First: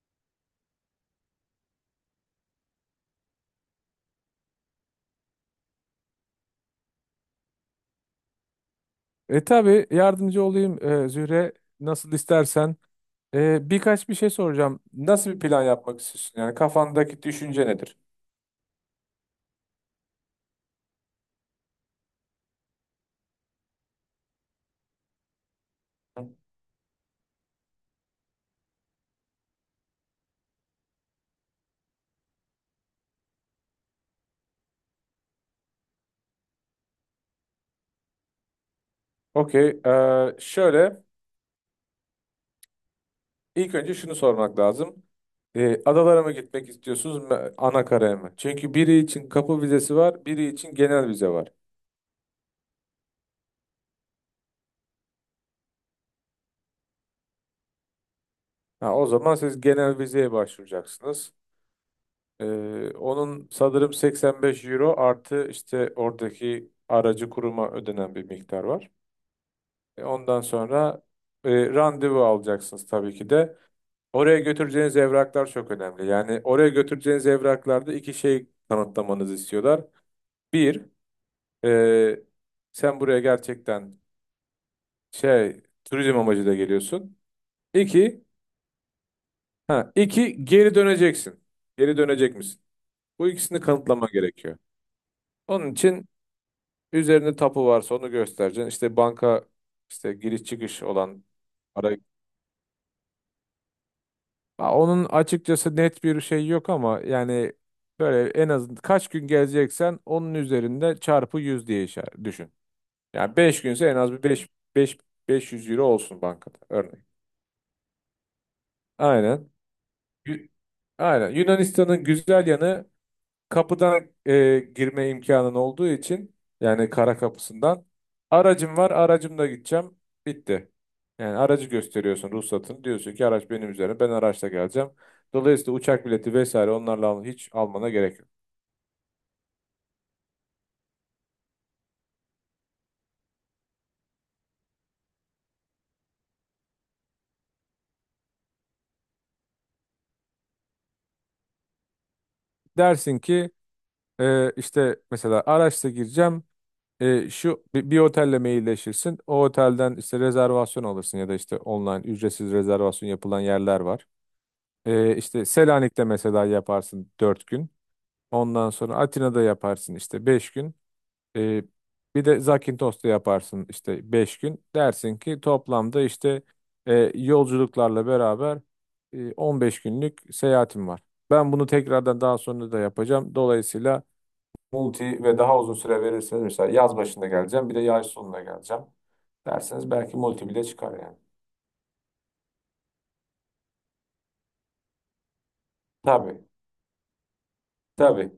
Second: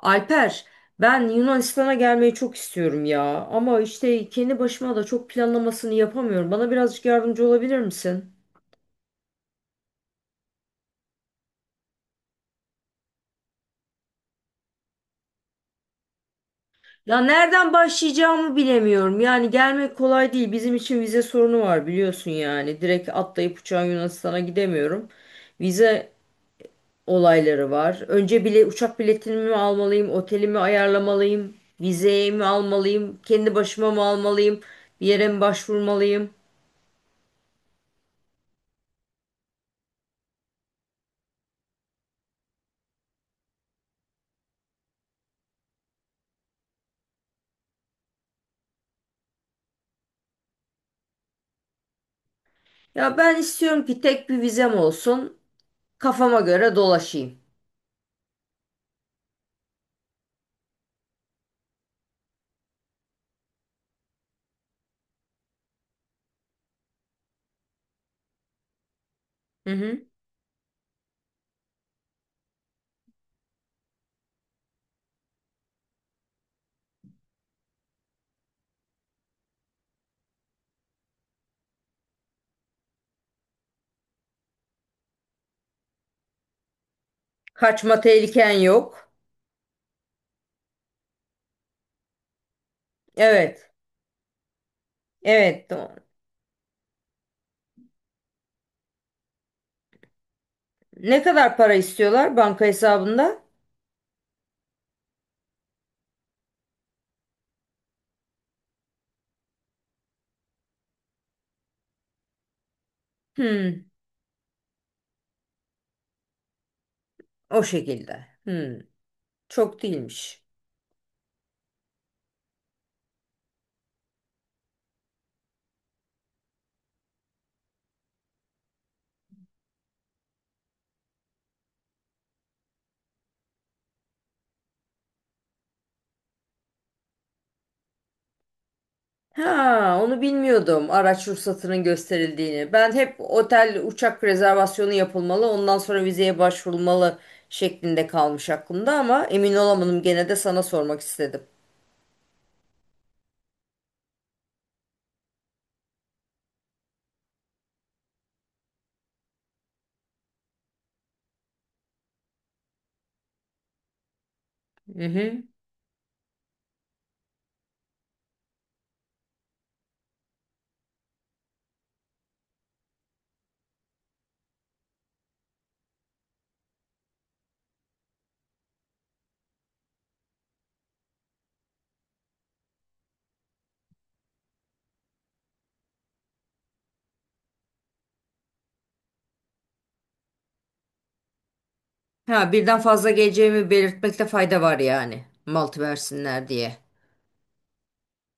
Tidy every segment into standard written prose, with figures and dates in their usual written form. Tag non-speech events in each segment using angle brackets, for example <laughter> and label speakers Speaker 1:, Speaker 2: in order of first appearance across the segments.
Speaker 1: Alper, ben Yunanistan'a gelmeyi çok istiyorum ya. Ama işte kendi başıma da çok planlamasını yapamıyorum. Bana birazcık yardımcı olabilir misin?
Speaker 2: Tabii yardımcı olayım Zühre nasıl istersen. Birkaç bir şey soracağım. Nasıl bir plan yapmak istiyorsun? Yani
Speaker 1: Ya
Speaker 2: kafandaki düşünce
Speaker 1: nereden
Speaker 2: nedir?
Speaker 1: başlayacağımı bilemiyorum. Yani gelmek kolay değil. Bizim için vize sorunu var biliyorsun yani. Direkt atlayıp uçağa Yunanistan'a gidemiyorum. Vize olayları var. Önce bile uçak biletini mi almalıyım, otelimi ayarlamalıyım, vizeyi mi almalıyım, kendi başıma mı almalıyım, bir yere mi başvurmalıyım?
Speaker 2: Okey. Şöyle ilk önce şunu sormak lazım. Adalara mı gitmek istiyorsunuz ana karaya mı? Çünkü biri için kapı vizesi var, biri için genel vize var.
Speaker 1: Ya ben istiyorum ki tek bir vizem olsun. Kafama göre dolaşayım.
Speaker 2: Ha, o zaman siz genel vizeye başvuracaksınız. E, Onun sanırım 85 euro artı işte oradaki aracı kuruma ödenen bir miktar var.
Speaker 1: Hı hı.
Speaker 2: Ondan sonra randevu alacaksınız tabii ki de. Oraya götüreceğiniz evraklar çok önemli. Yani oraya götüreceğiniz evraklarda iki şey kanıtlamanızı istiyorlar. Bir, e, sen buraya gerçekten şey turizm amacıyla geliyorsun.
Speaker 1: Kaçma
Speaker 2: İki,
Speaker 1: tehliken yok.
Speaker 2: ha, iki geri döneceksin. Geri dönecek misin? Bu ikisini
Speaker 1: Evet.
Speaker 2: kanıtlama gerekiyor.
Speaker 1: Evet,
Speaker 2: Onun
Speaker 1: doğru.
Speaker 2: için üzerinde tapu varsa onu göstereceksin. İşte banka işte giriş çıkış
Speaker 1: Ne
Speaker 2: olan
Speaker 1: kadar para
Speaker 2: para.
Speaker 1: istiyorlar banka hesabında?
Speaker 2: Ha, onun açıkçası net bir şey yok ama yani böyle en az kaç gün gezeceksen onun üzerinde çarpı 100 diye işaret düşün. Yani beş
Speaker 1: Hmm.
Speaker 2: günse en az bir beş beş 500 euro olsun bankada örneğin.
Speaker 1: O şekilde. Hmm.
Speaker 2: Aynen.
Speaker 1: Çok değilmiş.
Speaker 2: Yü- Aynen. Yunanistan'ın güzel yanı kapıdan girme imkanın olduğu için, yani kara kapısından, aracım var aracımla gideceğim, bitti. Yani aracı gösteriyorsun, ruhsatını diyorsun ki araç benim üzerine, ben araçla geleceğim. Dolayısıyla uçak bileti vesaire onlarla hiç almana gerek yok.
Speaker 1: Ha, onu bilmiyordum araç ruhsatının gösterildiğini. Ben hep otel uçak rezervasyonu yapılmalı, ondan sonra vizeye başvurulmalı şeklinde kalmış aklımda ama emin olamadım gene de sana sormak istedim.
Speaker 2: Dersin ki işte mesela araçla gireceğim, şu bir otelle mailleşirsin, o otelden işte rezervasyon alırsın ya da işte online ücretsiz rezervasyon yapılan yerler var.
Speaker 1: Hı hı.
Speaker 2: İşte Selanik'te mesela yaparsın 4 gün. Ondan sonra Atina'da yaparsın işte 5 gün. Ee, Bir de Zakintos'ta yaparsın işte 5 gün. Dersin ki toplamda işte yolculuklarla beraber 15 günlük seyahatim var. Ben bunu tekrardan daha sonra da yapacağım. Dolayısıyla multi ve daha uzun süre verirseniz, mesela yaz başında geleceğim bir de yaz sonunda geleceğim derseniz, belki multi bile çıkar yani.
Speaker 1: Ha, birden fazla geleceğimi belirtmekte fayda var yani. Malt
Speaker 2: Tabii,
Speaker 1: versinler diye.
Speaker 2: tabii.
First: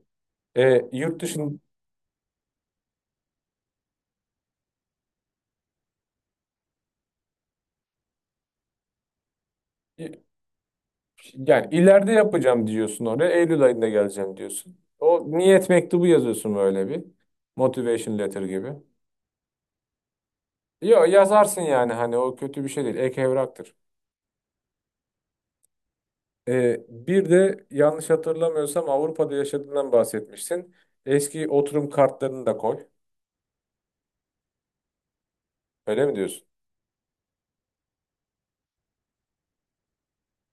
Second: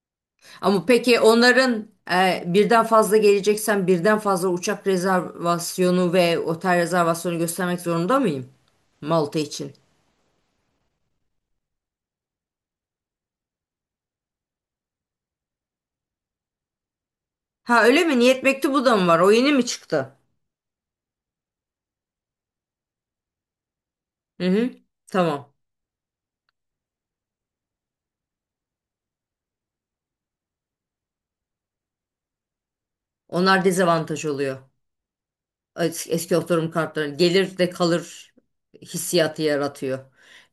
Speaker 1: Ama peki
Speaker 2: Yurt dışın
Speaker 1: onların birden fazla geleceksen birden fazla uçak rezervasyonu ve otel rezervasyonu göstermek zorunda mıyım? Malta için.
Speaker 2: Yani ileride yapacağım diyorsun oraya. Eylül ayında geleceğim diyorsun. O niyet mektubu yazıyorsun böyle bir.
Speaker 1: Ha öyle
Speaker 2: Motivation
Speaker 1: mi?
Speaker 2: letter
Speaker 1: Niyet
Speaker 2: gibi.
Speaker 1: mektubu da mı var? O yeni mi çıktı?
Speaker 2: Yo, yazarsın yani, hani o kötü bir şey değil. Ek evraktır.
Speaker 1: Hı hı. Tamam.
Speaker 2: Bir de yanlış hatırlamıyorsam Avrupa'da yaşadığından bahsetmişsin. Eski oturum kartlarını da koy.
Speaker 1: Onlar dezavantaj oluyor.
Speaker 2: Öyle mi
Speaker 1: Eski
Speaker 2: diyorsun?
Speaker 1: oturum kartları gelir de kalır hissiyatı yaratıyor.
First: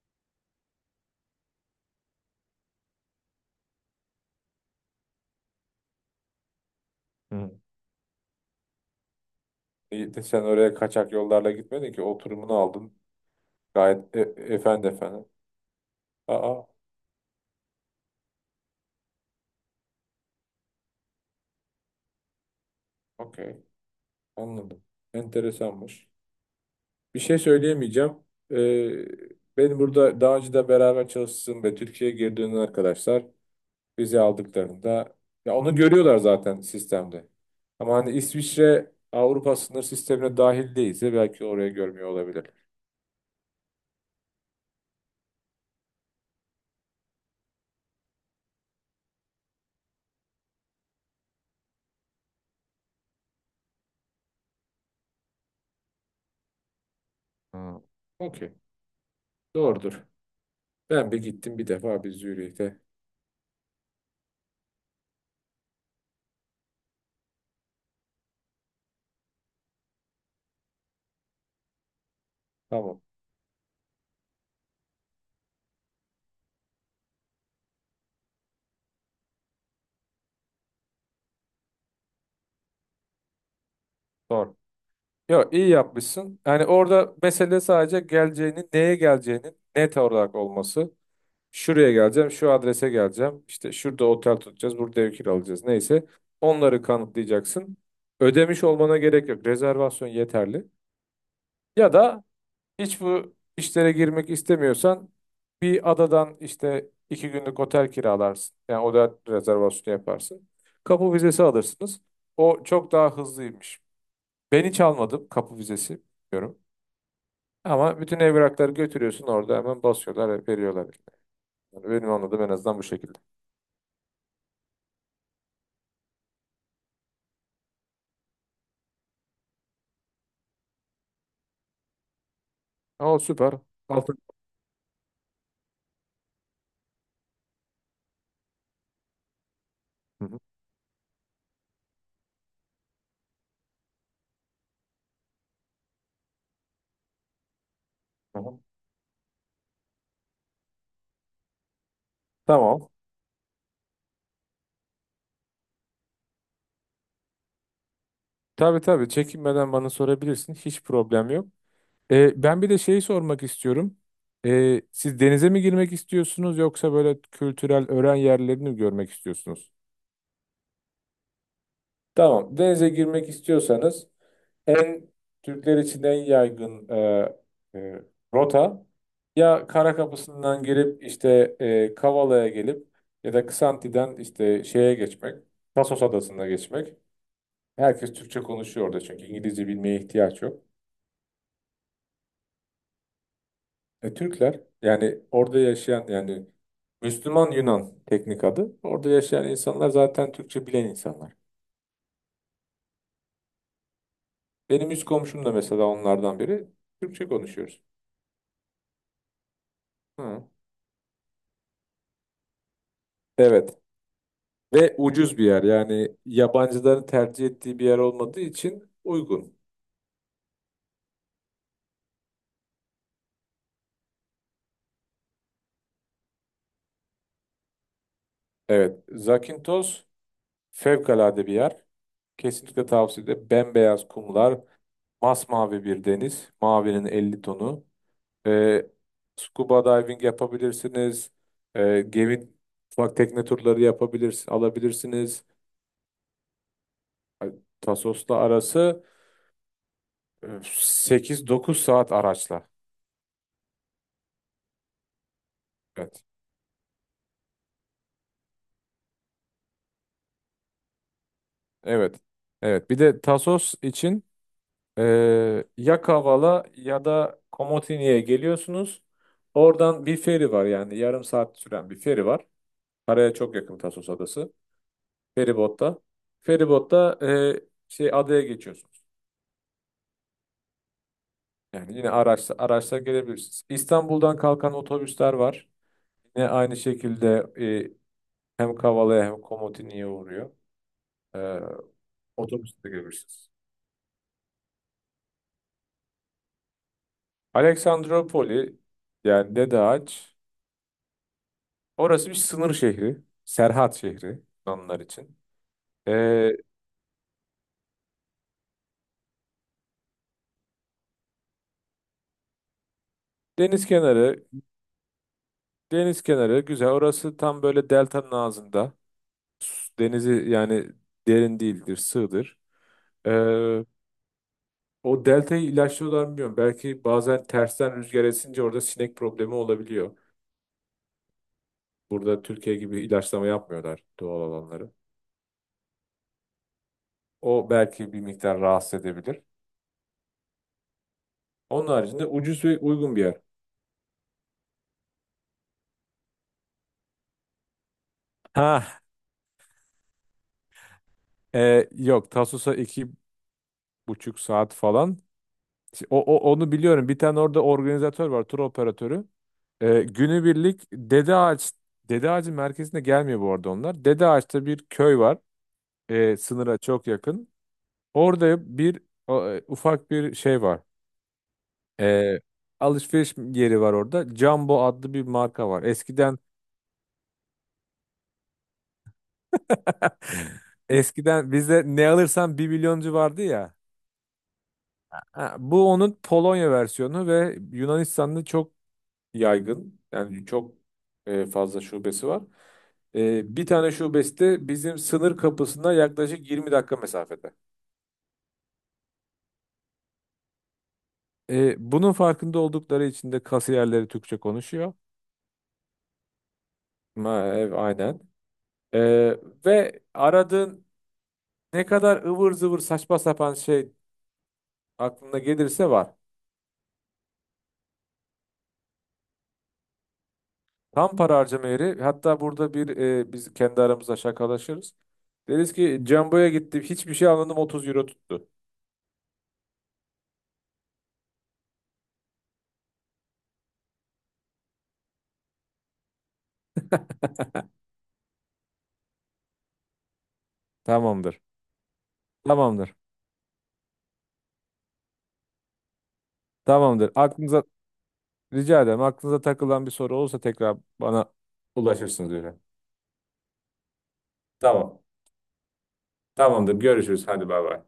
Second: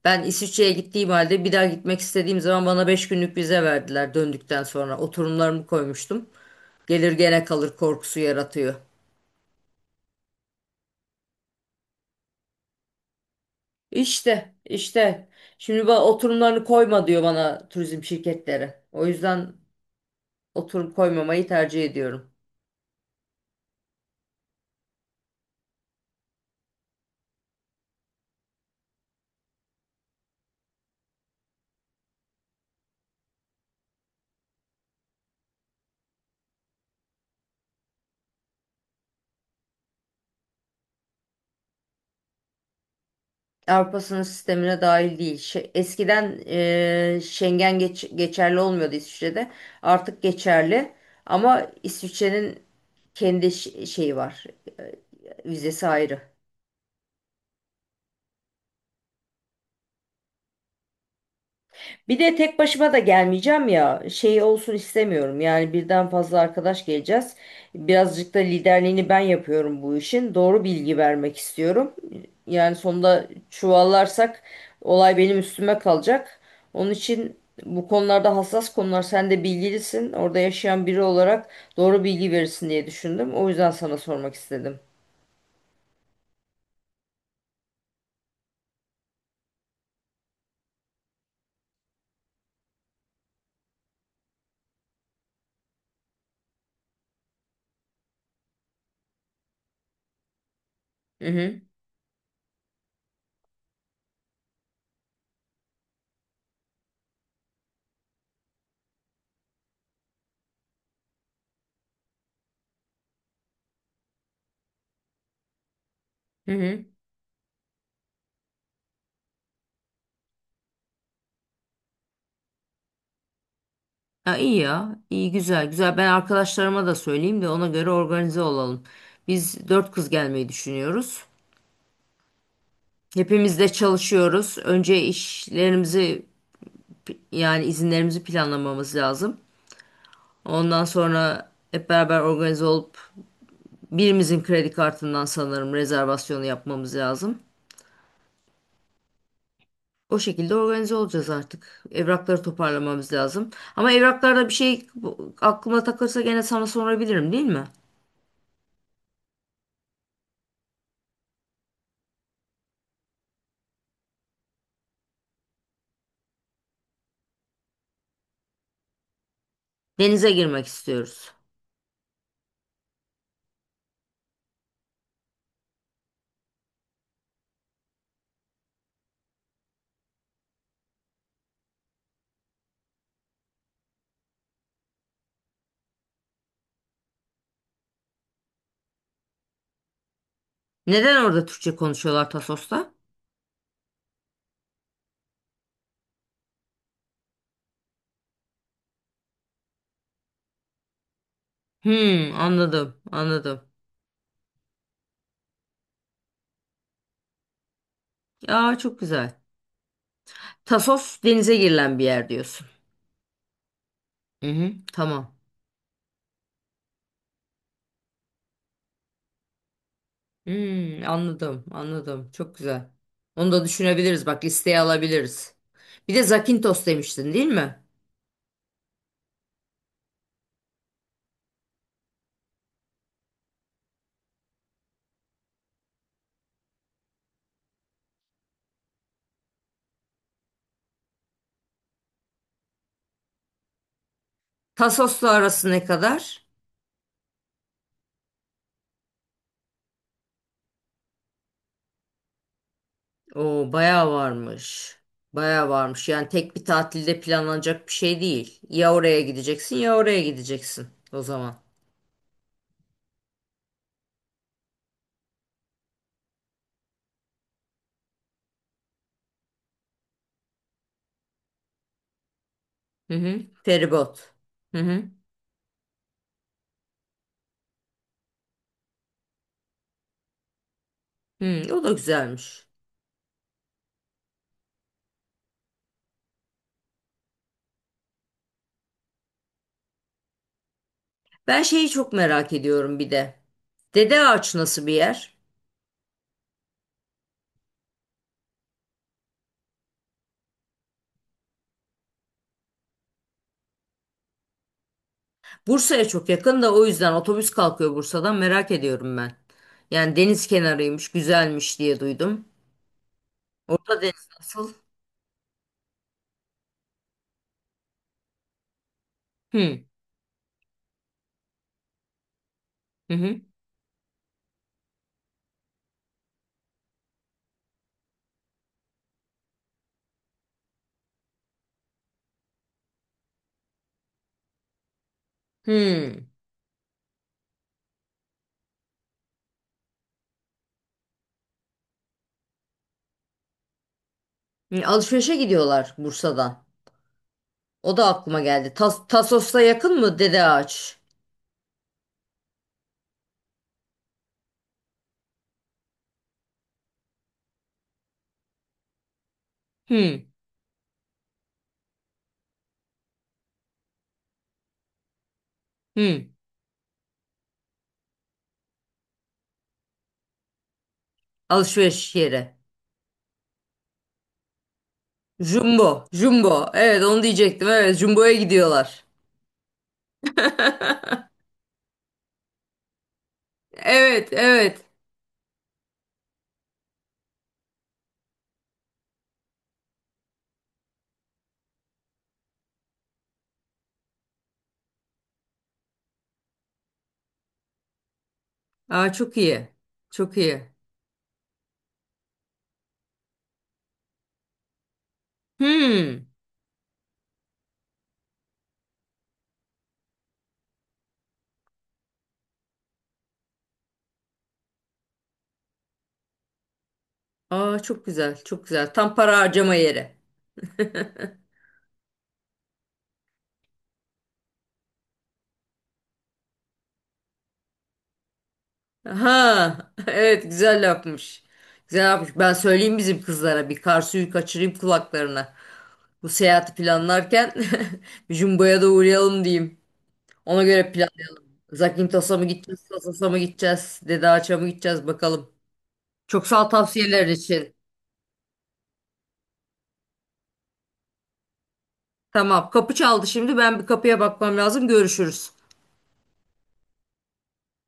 Speaker 1: Ben İsviçre'ye gittiğim halde bir daha gitmek istediğim zaman bana 5 günlük vize verdiler döndükten sonra. Oturumlarımı koymuştum. Gelir gene
Speaker 2: Hı.
Speaker 1: kalır korkusu yaratıyor.
Speaker 2: İyi de sen oraya kaçak yollarla gitmedin ki, oturumunu aldın. Gayet
Speaker 1: İşte,
Speaker 2: efendi efendi.
Speaker 1: işte. Şimdi bana oturumlarını
Speaker 2: Aa,
Speaker 1: koyma diyor bana turizm şirketleri. O yüzden oturum koymamayı tercih ediyorum.
Speaker 2: okey. Anladım. Enteresanmış. Bir şey söyleyemeyeceğim. Ee, Benim burada daha önce de beraber çalıştığım ve Türkiye'ye geri dönen arkadaşlar vize aldıklarında, ya onu görüyorlar zaten sistemde. Ama hani İsviçre Avrupa sınır sistemine dahil değilse belki oraya görmüyor olabilir.
Speaker 1: Avrupa sınır sistemine dahil değil. Eskiden Schengen geçerli olmuyordu İsviçre'de. Artık geçerli. Ama İsviçre'nin kendi şeyi var. Eee, Vizesi ayrı.
Speaker 2: Ha, okey. Doğrudur. Ben bir gittim bir defa bir
Speaker 1: Bir de tek
Speaker 2: Zürih'te.
Speaker 1: başıma da gelmeyeceğim ya. Şey olsun istemiyorum. Yani birden fazla arkadaş geleceğiz. Birazcık da liderliğini ben yapıyorum bu işin. Doğru bilgi vermek istiyorum. Yani
Speaker 2: Tamam.
Speaker 1: sonunda çuvallarsak olay benim üstüme kalacak. Onun için bu konularda hassas konular. Sen de bilgilisin. Orada yaşayan biri olarak doğru bilgi verirsin diye düşündüm. O yüzden sana sormak
Speaker 2: Doğru.
Speaker 1: istedim.
Speaker 2: Yok, iyi yapmışsın. Yani orada mesele sadece geleceğinin, neye geleceğinin net olarak olması. Şuraya geleceğim, şu adrese geleceğim. İşte şurada otel tutacağız, burada ev kiralayacağız. Neyse. Onları kanıtlayacaksın. Ödemiş olmana gerek yok. Rezervasyon yeterli.
Speaker 1: Hı hı.
Speaker 2: Ya da hiç bu işlere girmek istemiyorsan bir adadan işte 2 günlük otel kiralarsın. Yani otel rezervasyonu yaparsın. Kapı vizesi alırsınız. O çok daha hızlıymış. Ben hiç almadım kapı vizesi.
Speaker 1: Hı
Speaker 2: Bilmiyorum.
Speaker 1: hı.
Speaker 2: Ama bütün evrakları götürüyorsun, orada hemen basıyorlar, veriyorlar. Yani benim anladığım en azından bu şekilde.
Speaker 1: Ya iyi ya, iyi güzel güzel. Ben arkadaşlarıma da söyleyeyim de ona göre organize olalım. Biz dört kız gelmeyi düşünüyoruz.
Speaker 2: O süper.
Speaker 1: Hepimiz de
Speaker 2: Altın.
Speaker 1: çalışıyoruz. Önce işlerimizi yani izinlerimizi planlamamız lazım.
Speaker 2: Hı hı.
Speaker 1: Ondan sonra hep beraber organize olup birimizin kredi kartından sanırım rezervasyonu yapmamız lazım.
Speaker 2: Tamam.
Speaker 1: O şekilde organize olacağız artık. Evrakları
Speaker 2: Tamam.
Speaker 1: toparlamamız lazım. Ama evraklarda bir şey aklıma takılırsa gene sana sorabilirim değil mi?
Speaker 2: Tabii, tabii, çekinmeden bana sorabilirsin. Hiç problem yok. Ben bir de şeyi sormak istiyorum. Siz denize mi girmek istiyorsunuz yoksa böyle kültürel öğren yerlerini mi görmek istiyorsunuz?
Speaker 1: Denize girmek istiyoruz.
Speaker 2: Tamam. Denize girmek istiyorsanız en Türkler için en yaygın e, rota ya Kara Kapısı'ndan girip işte Kavala'ya gelip ya da Ksanti'den işte şeye geçmek, Tasos Adası'na geçmek. Herkes Türkçe konuşuyor orada, çünkü İngilizce bilmeye ihtiyaç yok.
Speaker 1: Neden orada Türkçe konuşuyorlar Tasos'ta?
Speaker 2: Türkler, yani orada yaşayan yani Müslüman Yunan teknik adı. Orada yaşayan insanlar zaten Türkçe bilen insanlar.
Speaker 1: Hmm, anladım, anladım.
Speaker 2: Benim üst komşum da mesela onlardan biri. Türkçe konuşuyoruz.
Speaker 1: Ya çok güzel.
Speaker 2: Hı.
Speaker 1: Tasos denize girilen bir yer diyorsun.
Speaker 2: Evet.
Speaker 1: Hı hı,
Speaker 2: Ve
Speaker 1: tamam.
Speaker 2: ucuz bir yer. Yani yabancıların tercih ettiği bir yer olmadığı için uygun.
Speaker 1: Hmm, anladım, anladım. Çok güzel. Onu da düşünebiliriz. Bak listeye alabiliriz. Bir de Zakintos demiştin, değil mi?
Speaker 2: Evet. Zakynthos fevkalade bir yer. Kesinlikle tavsiye ederim. Bembeyaz kumlar, masmavi bir deniz, mavinin 50 tonu. E, Scuba diving yapabilirsiniz. Gemi ufak tekne turları yapabilirsiniz,
Speaker 1: Tasos'la
Speaker 2: alabilirsiniz.
Speaker 1: arası ne kadar?
Speaker 2: Ay, Tasos'la arası 8-9 saat araçla.
Speaker 1: Oo, bayağı varmış. Bayağı varmış.
Speaker 2: Evet.
Speaker 1: Yani tek bir tatilde planlanacak bir şey değil. Ya oraya gideceksin ya oraya gideceksin o zaman.
Speaker 2: Evet. Evet. Bir de Tasos için e, ya Kavala ya da Komotini'ye geliyorsunuz. Oradan bir feri var, yani yarım saat süren bir feri var.
Speaker 1: Hı
Speaker 2: Paraya
Speaker 1: hı.
Speaker 2: çok yakın Tasos
Speaker 1: Feribot.
Speaker 2: adası.
Speaker 1: Hı hı.
Speaker 2: Feribotta. Feribotta şey adaya geçiyorsunuz.
Speaker 1: Hmm, o da
Speaker 2: Yani yine
Speaker 1: güzelmiş.
Speaker 2: araçla gelebilirsiniz. İstanbul'dan kalkan otobüsler var. Yine aynı şekilde hem Kavala'ya hem Komotini'ye uğruyor. E,
Speaker 1: Ben şeyi çok merak
Speaker 2: Otobüsle
Speaker 1: ediyorum bir de.
Speaker 2: gelebilirsiniz.
Speaker 1: Dede Ağaç nasıl bir yer?
Speaker 2: Aleksandropoli, yani Dedeağaç. Orası bir sınır şehri. Serhat şehri Yunanlar için.
Speaker 1: Bursa'ya
Speaker 2: E,
Speaker 1: çok yakın da o yüzden otobüs kalkıyor Bursa'dan merak ediyorum ben. Yani deniz kenarıymış, güzelmiş diye duydum.
Speaker 2: deniz
Speaker 1: Orta deniz
Speaker 2: kenarı
Speaker 1: nasıl?
Speaker 2: Deniz kenarı güzel. Orası tam böyle deltanın ağzında.
Speaker 1: Hmm,
Speaker 2: Denizi yani derin değildir, sığdır.
Speaker 1: hı hı.
Speaker 2: E, O deltayı ilaçlıyorlar mı bilmiyorum. Belki bazen tersten rüzgar esince orada sinek problemi olabiliyor. Burada Türkiye gibi ilaçlama yapmıyorlar doğal alanları.
Speaker 1: Hmm.
Speaker 2: O belki bir miktar rahatsız edebilir. Onun haricinde ucuz ve uygun bir yer.
Speaker 1: Hı, alışverişe gidiyorlar Bursa'dan. O da aklıma geldi.
Speaker 2: Ha,
Speaker 1: Tasos'ta yakın mı Dede Ağaç?
Speaker 2: yok, Tasus'a 2,5 saat falan. Onu biliyorum. Bir tane orada organizatör var, tur operatörü.
Speaker 1: Hmm,
Speaker 2: Günübirlik Dede Ağacı merkezine gelmiyor bu arada onlar. Dede Ağaç'ta bir köy var.
Speaker 1: hmm.
Speaker 2: Sınıra çok yakın. Orada bir ufak bir şey var.
Speaker 1: Alışveriş
Speaker 2: Ee,
Speaker 1: yeri.
Speaker 2: Alışveriş yeri var orada. Jumbo adlı bir marka var.
Speaker 1: Jumbo,
Speaker 2: Eskiden
Speaker 1: Jumbo. Evet onu diyecektim. Evet, Jumbo'ya gidiyorlar.
Speaker 2: <laughs>
Speaker 1: <laughs>
Speaker 2: eskiden bizde ne alırsan bir milyoncu vardı ya.
Speaker 1: Evet, evet.
Speaker 2: Ha, bu onun Polonya versiyonu ve Yunanistan'da çok yaygın. Yani çok fazla şubesi var. Bir tane şubesi de bizim sınır kapısına yaklaşık 20 dakika mesafede.
Speaker 1: Aa, çok iyi. Çok iyi.
Speaker 2: Bunun farkında oldukları için de kasiyerleri Türkçe konuşuyor.
Speaker 1: Hmm.
Speaker 2: Aynen. Ee, Ve aradığın ne kadar ıvır zıvır saçma sapan şey aklına gelirse var.
Speaker 1: Aa, çok güzel, çok güzel. Tam para harcama yeri.
Speaker 2: Tam para harcama yeri. Hatta burada bir biz kendi aramızda şakalaşırız. Deriz ki Jumbo'ya gittim, hiçbir şey almadım, 30 euro tuttu.
Speaker 1: Aha, <laughs> evet güzel yapmış. Güzel yapmış. Ben söyleyeyim bizim kızlara bir kar suyu kaçırayım kulaklarına. Bu seyahati planlarken <laughs> bir jumboya da uğrayalım diyeyim. Ona göre plan.
Speaker 2: Tamamdır.
Speaker 1: Zakintos'a mı gideceğiz,
Speaker 2: Tamamdır.
Speaker 1: Sosos'a mı gideceğiz, Dede Ağaç'a mı gideceğiz bakalım. Çok sağ ol
Speaker 2: Tamamdır.
Speaker 1: tavsiyeler
Speaker 2: Aklınıza
Speaker 1: için.
Speaker 2: rica ederim. Aklınıza takılan bir soru olursa tekrar bana ulaşırsınız öyle.
Speaker 1: Tamam, kapı çaldı şimdi. Ben bir kapıya bakmam lazım.
Speaker 2: Tamam.
Speaker 1: Görüşürüz.
Speaker 2: Tamamdır. Görüşürüz. Hadi bay bay.